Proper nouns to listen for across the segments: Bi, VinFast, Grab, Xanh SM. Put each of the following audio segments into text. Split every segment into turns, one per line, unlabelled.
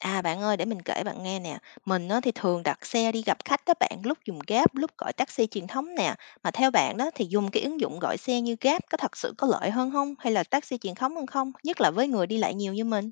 À, bạn ơi, để mình kể bạn nghe nè. Mình á, thì thường đặt xe đi gặp khách các bạn, lúc dùng Grab, lúc gọi taxi truyền thống nè. Mà theo bạn đó thì dùng cái ứng dụng gọi xe như Grab có thật sự có lợi hơn không? Hay là taxi truyền thống hơn không? Nhất là với người đi lại nhiều như mình.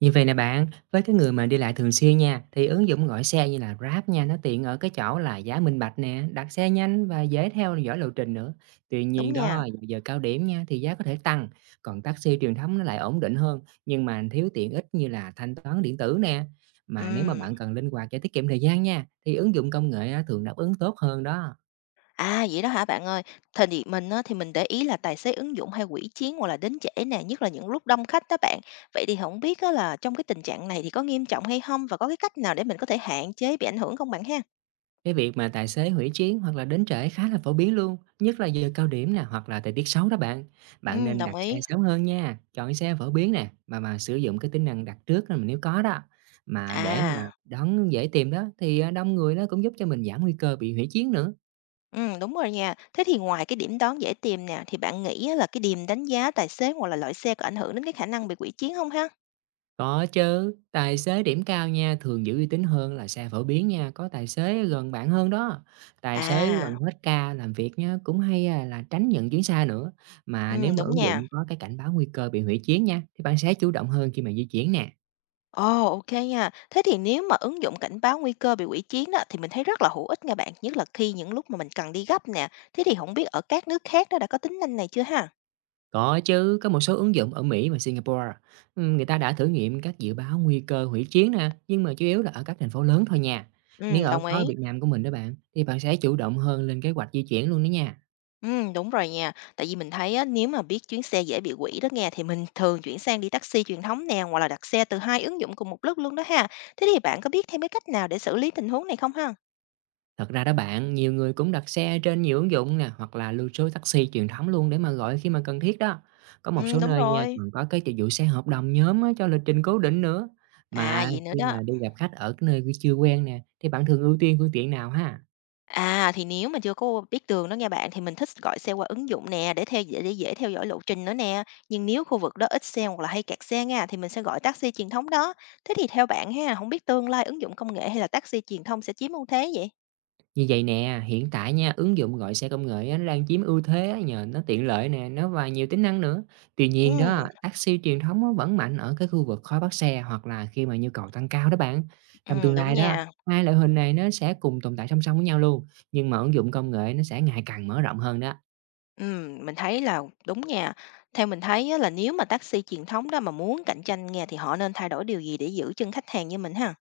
Như vậy nè bạn, với cái người mà đi lại thường xuyên nha, thì ứng dụng gọi xe như là Grab nha, nó tiện ở cái chỗ là giá minh bạch nè, đặt xe nhanh và dễ theo dõi lộ trình nữa. Tuy nhiên
Đúng nha.
đó, giờ giờ cao điểm nha, thì giá có thể tăng, còn taxi truyền thống nó lại ổn định hơn, nhưng mà thiếu tiện ích như là thanh toán điện tử nè. Mà nếu mà
Ừm.
bạn cần linh hoạt để tiết kiệm thời gian nha, thì ứng dụng công nghệ á, thường đáp ứng tốt hơn đó.
À vậy đó hả bạn ơi. Thời điểm mình á, thì mình để ý là tài xế ứng dụng hay quỷ chiến hoặc là đến trễ nè, nhất là những lúc đông khách đó bạn. Vậy thì không biết á, là trong cái tình trạng này thì có nghiêm trọng hay không và có cái cách nào để mình có thể hạn chế bị ảnh hưởng không bạn ha?
Cái việc mà tài xế hủy chuyến hoặc là đến trễ khá là phổ biến luôn, nhất là giờ cao điểm nè hoặc là thời tiết xấu đó bạn. Bạn
Ừ,
nên
đồng
đặt xe
ý.
sớm hơn nha, chọn xe phổ biến nè mà sử dụng cái tính năng đặt trước là nếu có đó. Mà để mà
À,
đón dễ tìm đó thì à, đông người nó cũng giúp cho mình giảm nguy cơ bị hủy chuyến nữa.
ừm, đúng rồi nha. Thế thì ngoài cái điểm đón dễ tìm nè, thì bạn nghĩ á là cái điểm đánh giá tài xế hoặc là loại xe có ảnh hưởng đến cái khả năng bị hủy chiến không ha?
Có chứ, tài xế điểm cao nha, thường giữ uy tín hơn là xe phổ biến nha, có tài xế gần bạn hơn đó. Tài xế
À,
gần hết ca làm việc nha, cũng hay à, là tránh nhận chuyến xa nữa. Mà nếu mà
đúng
ứng
nha.
dụng có cái cảnh báo nguy cơ bị hủy chuyến nha, thì bạn sẽ chủ động hơn khi mà di chuyển nè.
Ồ, OK nha. Thế thì nếu mà ứng dụng cảnh báo nguy cơ bị hủy chiến đó, thì mình thấy rất là hữu ích nha bạn, nhất là khi những lúc mà mình cần đi gấp nè. Thế thì không biết ở các nước khác nó đã có tính năng này chưa ha?
Có chứ, có một số ứng dụng ở Mỹ và Singapore, ừ, người ta đã thử nghiệm các dự báo nguy cơ hủy chuyến nè, nhưng mà chủ yếu là ở các thành phố lớn thôi nha. Nếu ở
Đồng
có
ý.
Việt Nam của mình đó bạn, thì bạn sẽ chủ động hơn lên kế hoạch di chuyển luôn đó nha.
Đúng rồi nha. Tại vì mình thấy á, nếu mà biết chuyến xe dễ bị hủy đó nghe, thì mình thường chuyển sang đi taxi truyền thống nè, hoặc là đặt xe từ 2 ứng dụng cùng một lúc luôn đó ha. Thế thì bạn có biết thêm cái cách nào để xử lý tình huống này không ha?
Thật ra đó bạn, nhiều người cũng đặt xe trên nhiều ứng dụng nè, hoặc là lưu trú taxi truyền thống luôn để mà gọi khi mà cần thiết đó. Có một số
Đúng
nơi nha,
rồi.
còn có cái dịch vụ xe hợp đồng nhóm á, cho lịch trình cố định nữa.
À,
Mà
vậy nữa
khi
đó.
mà đi gặp khách ở cái nơi chưa quen nè, thì bạn thường ưu tiên phương tiện nào ha?
À, thì nếu mà chưa có biết đường đó nghe bạn, thì mình thích gọi xe qua ứng dụng nè, để dễ theo dõi lộ trình nữa nè. Nhưng nếu khu vực đó ít xe hoặc là hay kẹt xe nha, thì mình sẽ gọi taxi truyền thống đó. Thế thì theo bạn ha, không biết tương lai ứng dụng công nghệ hay là taxi truyền thông sẽ chiếm ưu thế vậy?
Như vậy nè, hiện tại nha, ứng dụng gọi xe công nghệ á, nó đang chiếm ưu thế á, nhờ nó tiện lợi nè, nó và nhiều tính năng nữa. Tuy nhiên
Ừm,
đó, taxi truyền thống á, vẫn mạnh ở cái khu vực khó bắt xe hoặc là khi mà nhu cầu tăng cao đó bạn. Trong tương
ừm, đúng
lai đó,
nha.
hai loại hình này nó sẽ cùng tồn tại song song với nhau luôn, nhưng mà ứng dụng công nghệ nó sẽ ngày càng mở rộng hơn đó.
Mình thấy là đúng nha. Theo mình thấy á, là nếu mà taxi truyền thống đó mà muốn cạnh tranh nha thì họ nên thay đổi điều gì để giữ chân khách hàng như mình ha?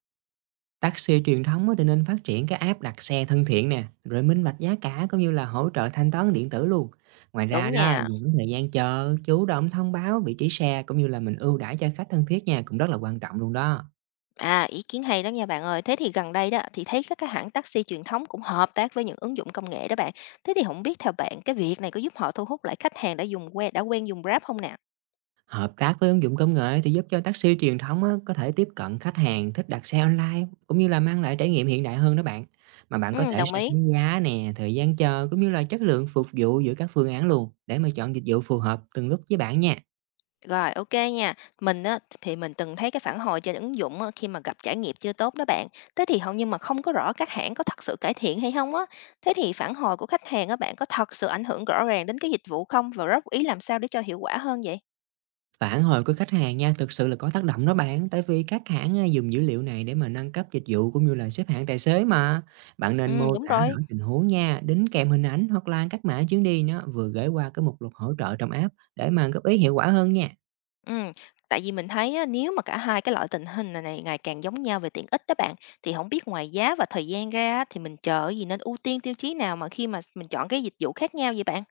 Taxi truyền thống á thì nên phát triển cái app đặt xe thân thiện nè, rồi minh bạch giá cả cũng như là hỗ trợ thanh toán điện tử luôn. Ngoài ra
Đúng
đó,
nha.
giảm thời gian chờ, chủ động thông báo vị trí xe cũng như là mình ưu đãi cho khách thân thiết nha, cũng rất là quan trọng luôn đó.
À, ý kiến hay đó nha bạn ơi. Thế thì gần đây đó thì thấy các cái hãng taxi truyền thống cũng hợp tác với những ứng dụng công nghệ đó bạn. Thế thì không biết theo bạn cái việc này có giúp họ thu hút lại khách hàng đã quen dùng Grab không nè?
Hợp tác với ứng dụng công nghệ thì giúp cho taxi truyền thống á, có thể tiếp cận khách hàng thích đặt xe online cũng như là mang lại trải nghiệm hiện đại hơn đó bạn. Mà bạn có
Ừ,
thể
đồng
so
ý.
sánh giá nè, thời gian chờ cũng như là chất lượng phục vụ giữa các phương án luôn để mà chọn dịch vụ phù hợp từng lúc với bạn nha.
Rồi, ok nha. Mình á, thì mình từng thấy cái phản hồi trên ứng dụng á, khi mà gặp trải nghiệm chưa tốt đó bạn. Thế thì hầu như mà không có rõ các hãng có thật sự cải thiện hay không á. Thế thì phản hồi của khách hàng á, bạn có thật sự ảnh hưởng rõ ràng đến cái dịch vụ không và góp ý làm sao để cho hiệu quả hơn vậy?
Phản hồi của khách hàng nha, thực sự là có tác động đó bạn, tại vì các hãng à, dùng dữ liệu này để mà nâng cấp dịch vụ cũng như là xếp hạng tài xế mà. Bạn nên mô
Đúng
tả rõ
rồi.
tình huống nha, đính kèm hình ảnh hoặc là các mã chuyến đi nó vừa gửi qua cái mục lục hỗ trợ trong app để mà góp ý hiệu quả hơn nha.
Ừm, tại vì mình thấy á, nếu mà cả hai cái loại tình hình này này ngày càng giống nhau về tiện ích đó bạn, thì không biết ngoài giá và thời gian ra á, thì mình chờ cái gì nên ưu tiên tiêu chí nào mà khi mà mình chọn cái dịch vụ khác nhau vậy bạn?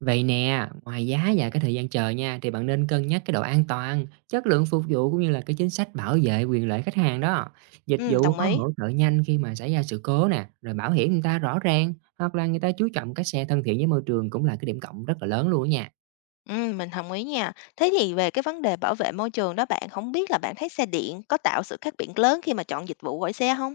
Vậy nè, ngoài giá và cái thời gian chờ nha, thì bạn nên cân nhắc cái độ an toàn, chất lượng phục vụ cũng như là cái chính sách bảo vệ quyền lợi khách hàng đó. Dịch vụ
Đồng
có
ý.
hỗ trợ nhanh khi mà xảy ra sự cố nè, rồi bảo hiểm người ta rõ ràng, hoặc là người ta chú trọng các xe thân thiện với môi trường cũng là cái điểm cộng rất là lớn luôn á nha.
Mình đồng ý nha. Thế thì về cái vấn đề bảo vệ môi trường đó bạn, không biết là bạn thấy xe điện có tạo sự khác biệt lớn khi mà chọn dịch vụ gọi xe không?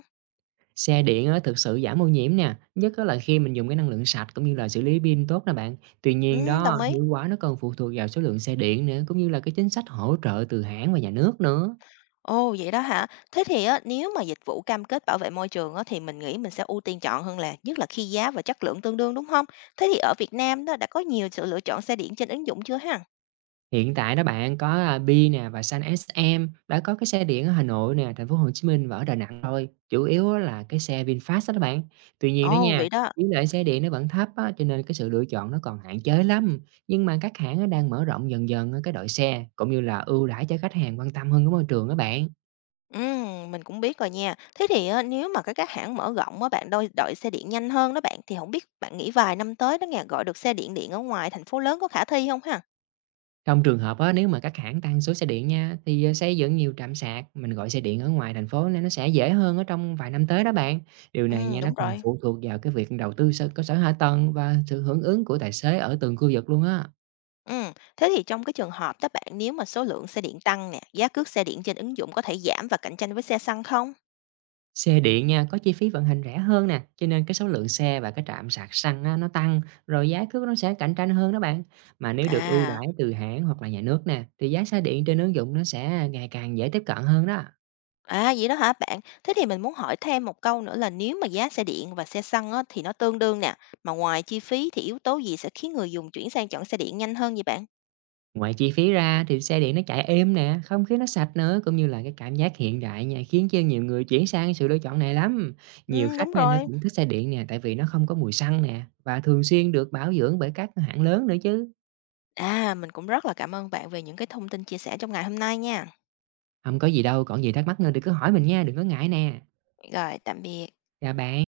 Xe điện á, thực sự giảm ô nhiễm nè, nhất á là khi mình dùng cái năng lượng sạch cũng như là xử lý pin tốt nè bạn. Tuy nhiên
Đồng
đó,
ý.
hiệu quả nó còn phụ thuộc vào số lượng xe điện nữa, cũng như là cái chính sách hỗ trợ từ hãng và nhà nước nữa.
Ồ, vậy đó hả? Thế thì á, nếu mà dịch vụ cam kết bảo vệ môi trường á, thì mình nghĩ mình sẽ ưu tiên chọn hơn là nhất là khi giá và chất lượng tương đương, đúng không? Thế thì ở Việt Nam đó, đã có nhiều sự lựa chọn xe điện trên ứng dụng chưa ha?
Hiện tại đó bạn có, a, Bi nè và Xanh SM, đã có cái xe điện ở Hà Nội nè, Thành phố Hồ Chí Minh và ở Đà Nẵng thôi, chủ yếu á là cái xe VinFast á đó các bạn. Tuy nhiên đó
Ồ,
nha,
vậy đó.
tỷ lệ xe điện nó vẫn thấp á, cho nên cái sự lựa chọn nó còn hạn chế lắm. Nhưng mà các hãng á đang mở rộng dần dần á cái đội xe, cũng như là ưu đãi cho khách hàng quan tâm hơn cái môi trường á bạn.
Mình cũng biết rồi nha. Thế thì á, nếu mà cái các hãng mở rộng á, bạn đôi đợi xe điện nhanh hơn đó bạn, thì không biết bạn nghĩ vài năm tới đó nghe, gọi được xe điện điện ở ngoài thành phố lớn có khả thi không ha?
Trong trường hợp á, nếu mà các hãng tăng số xe điện nha, thì xây dựng nhiều trạm sạc, mình gọi xe điện ở ngoài thành phố nên nó sẽ dễ hơn ở trong vài năm tới đó bạn. Điều này nha, nó
Đúng
còn
rồi.
phụ thuộc vào cái việc đầu tư sở cơ sở hạ tầng và sự hưởng ứng của tài xế ở từng khu vực luôn á.
Thế thì trong cái trường hợp các bạn, nếu mà số lượng xe điện tăng nè, giá cước xe điện trên ứng dụng có thể giảm và cạnh tranh với xe xăng không?
Xe điện nha, có chi phí vận hành rẻ hơn nè, cho nên cái số lượng xe và cái trạm sạc xăng á, nó tăng, rồi giá cước nó sẽ cạnh tranh hơn đó bạn. Mà nếu được ưu
À,
đãi từ hãng hoặc là nhà nước nè, thì giá xe điện trên ứng dụng nó sẽ ngày càng dễ tiếp cận hơn đó.
à, vậy đó hả bạn? Thế thì mình muốn hỏi thêm một câu nữa là nếu mà giá xe điện và xe xăng á, thì nó tương đương nè, mà ngoài chi phí thì yếu tố gì sẽ khiến người dùng chuyển sang chọn xe điện nhanh hơn vậy bạn?
Ngoài chi phí ra thì xe điện nó chạy êm nè, không khí nó sạch nữa cũng như là cái cảm giác hiện đại nha, khiến cho nhiều người chuyển sang sự lựa chọn này lắm. Nhiều khách
Đúng
nha nó
rồi.
cũng thích xe điện nè, tại vì nó không có mùi xăng nè và thường xuyên được bảo dưỡng bởi các hãng lớn nữa chứ.
À, mình cũng rất là cảm ơn bạn về những cái thông tin chia sẻ trong ngày hôm nay nha.
Không có gì đâu, còn gì thắc mắc nữa thì cứ hỏi mình nha, đừng có ngại nè.
Rồi, tạm biệt.
Chào bạn.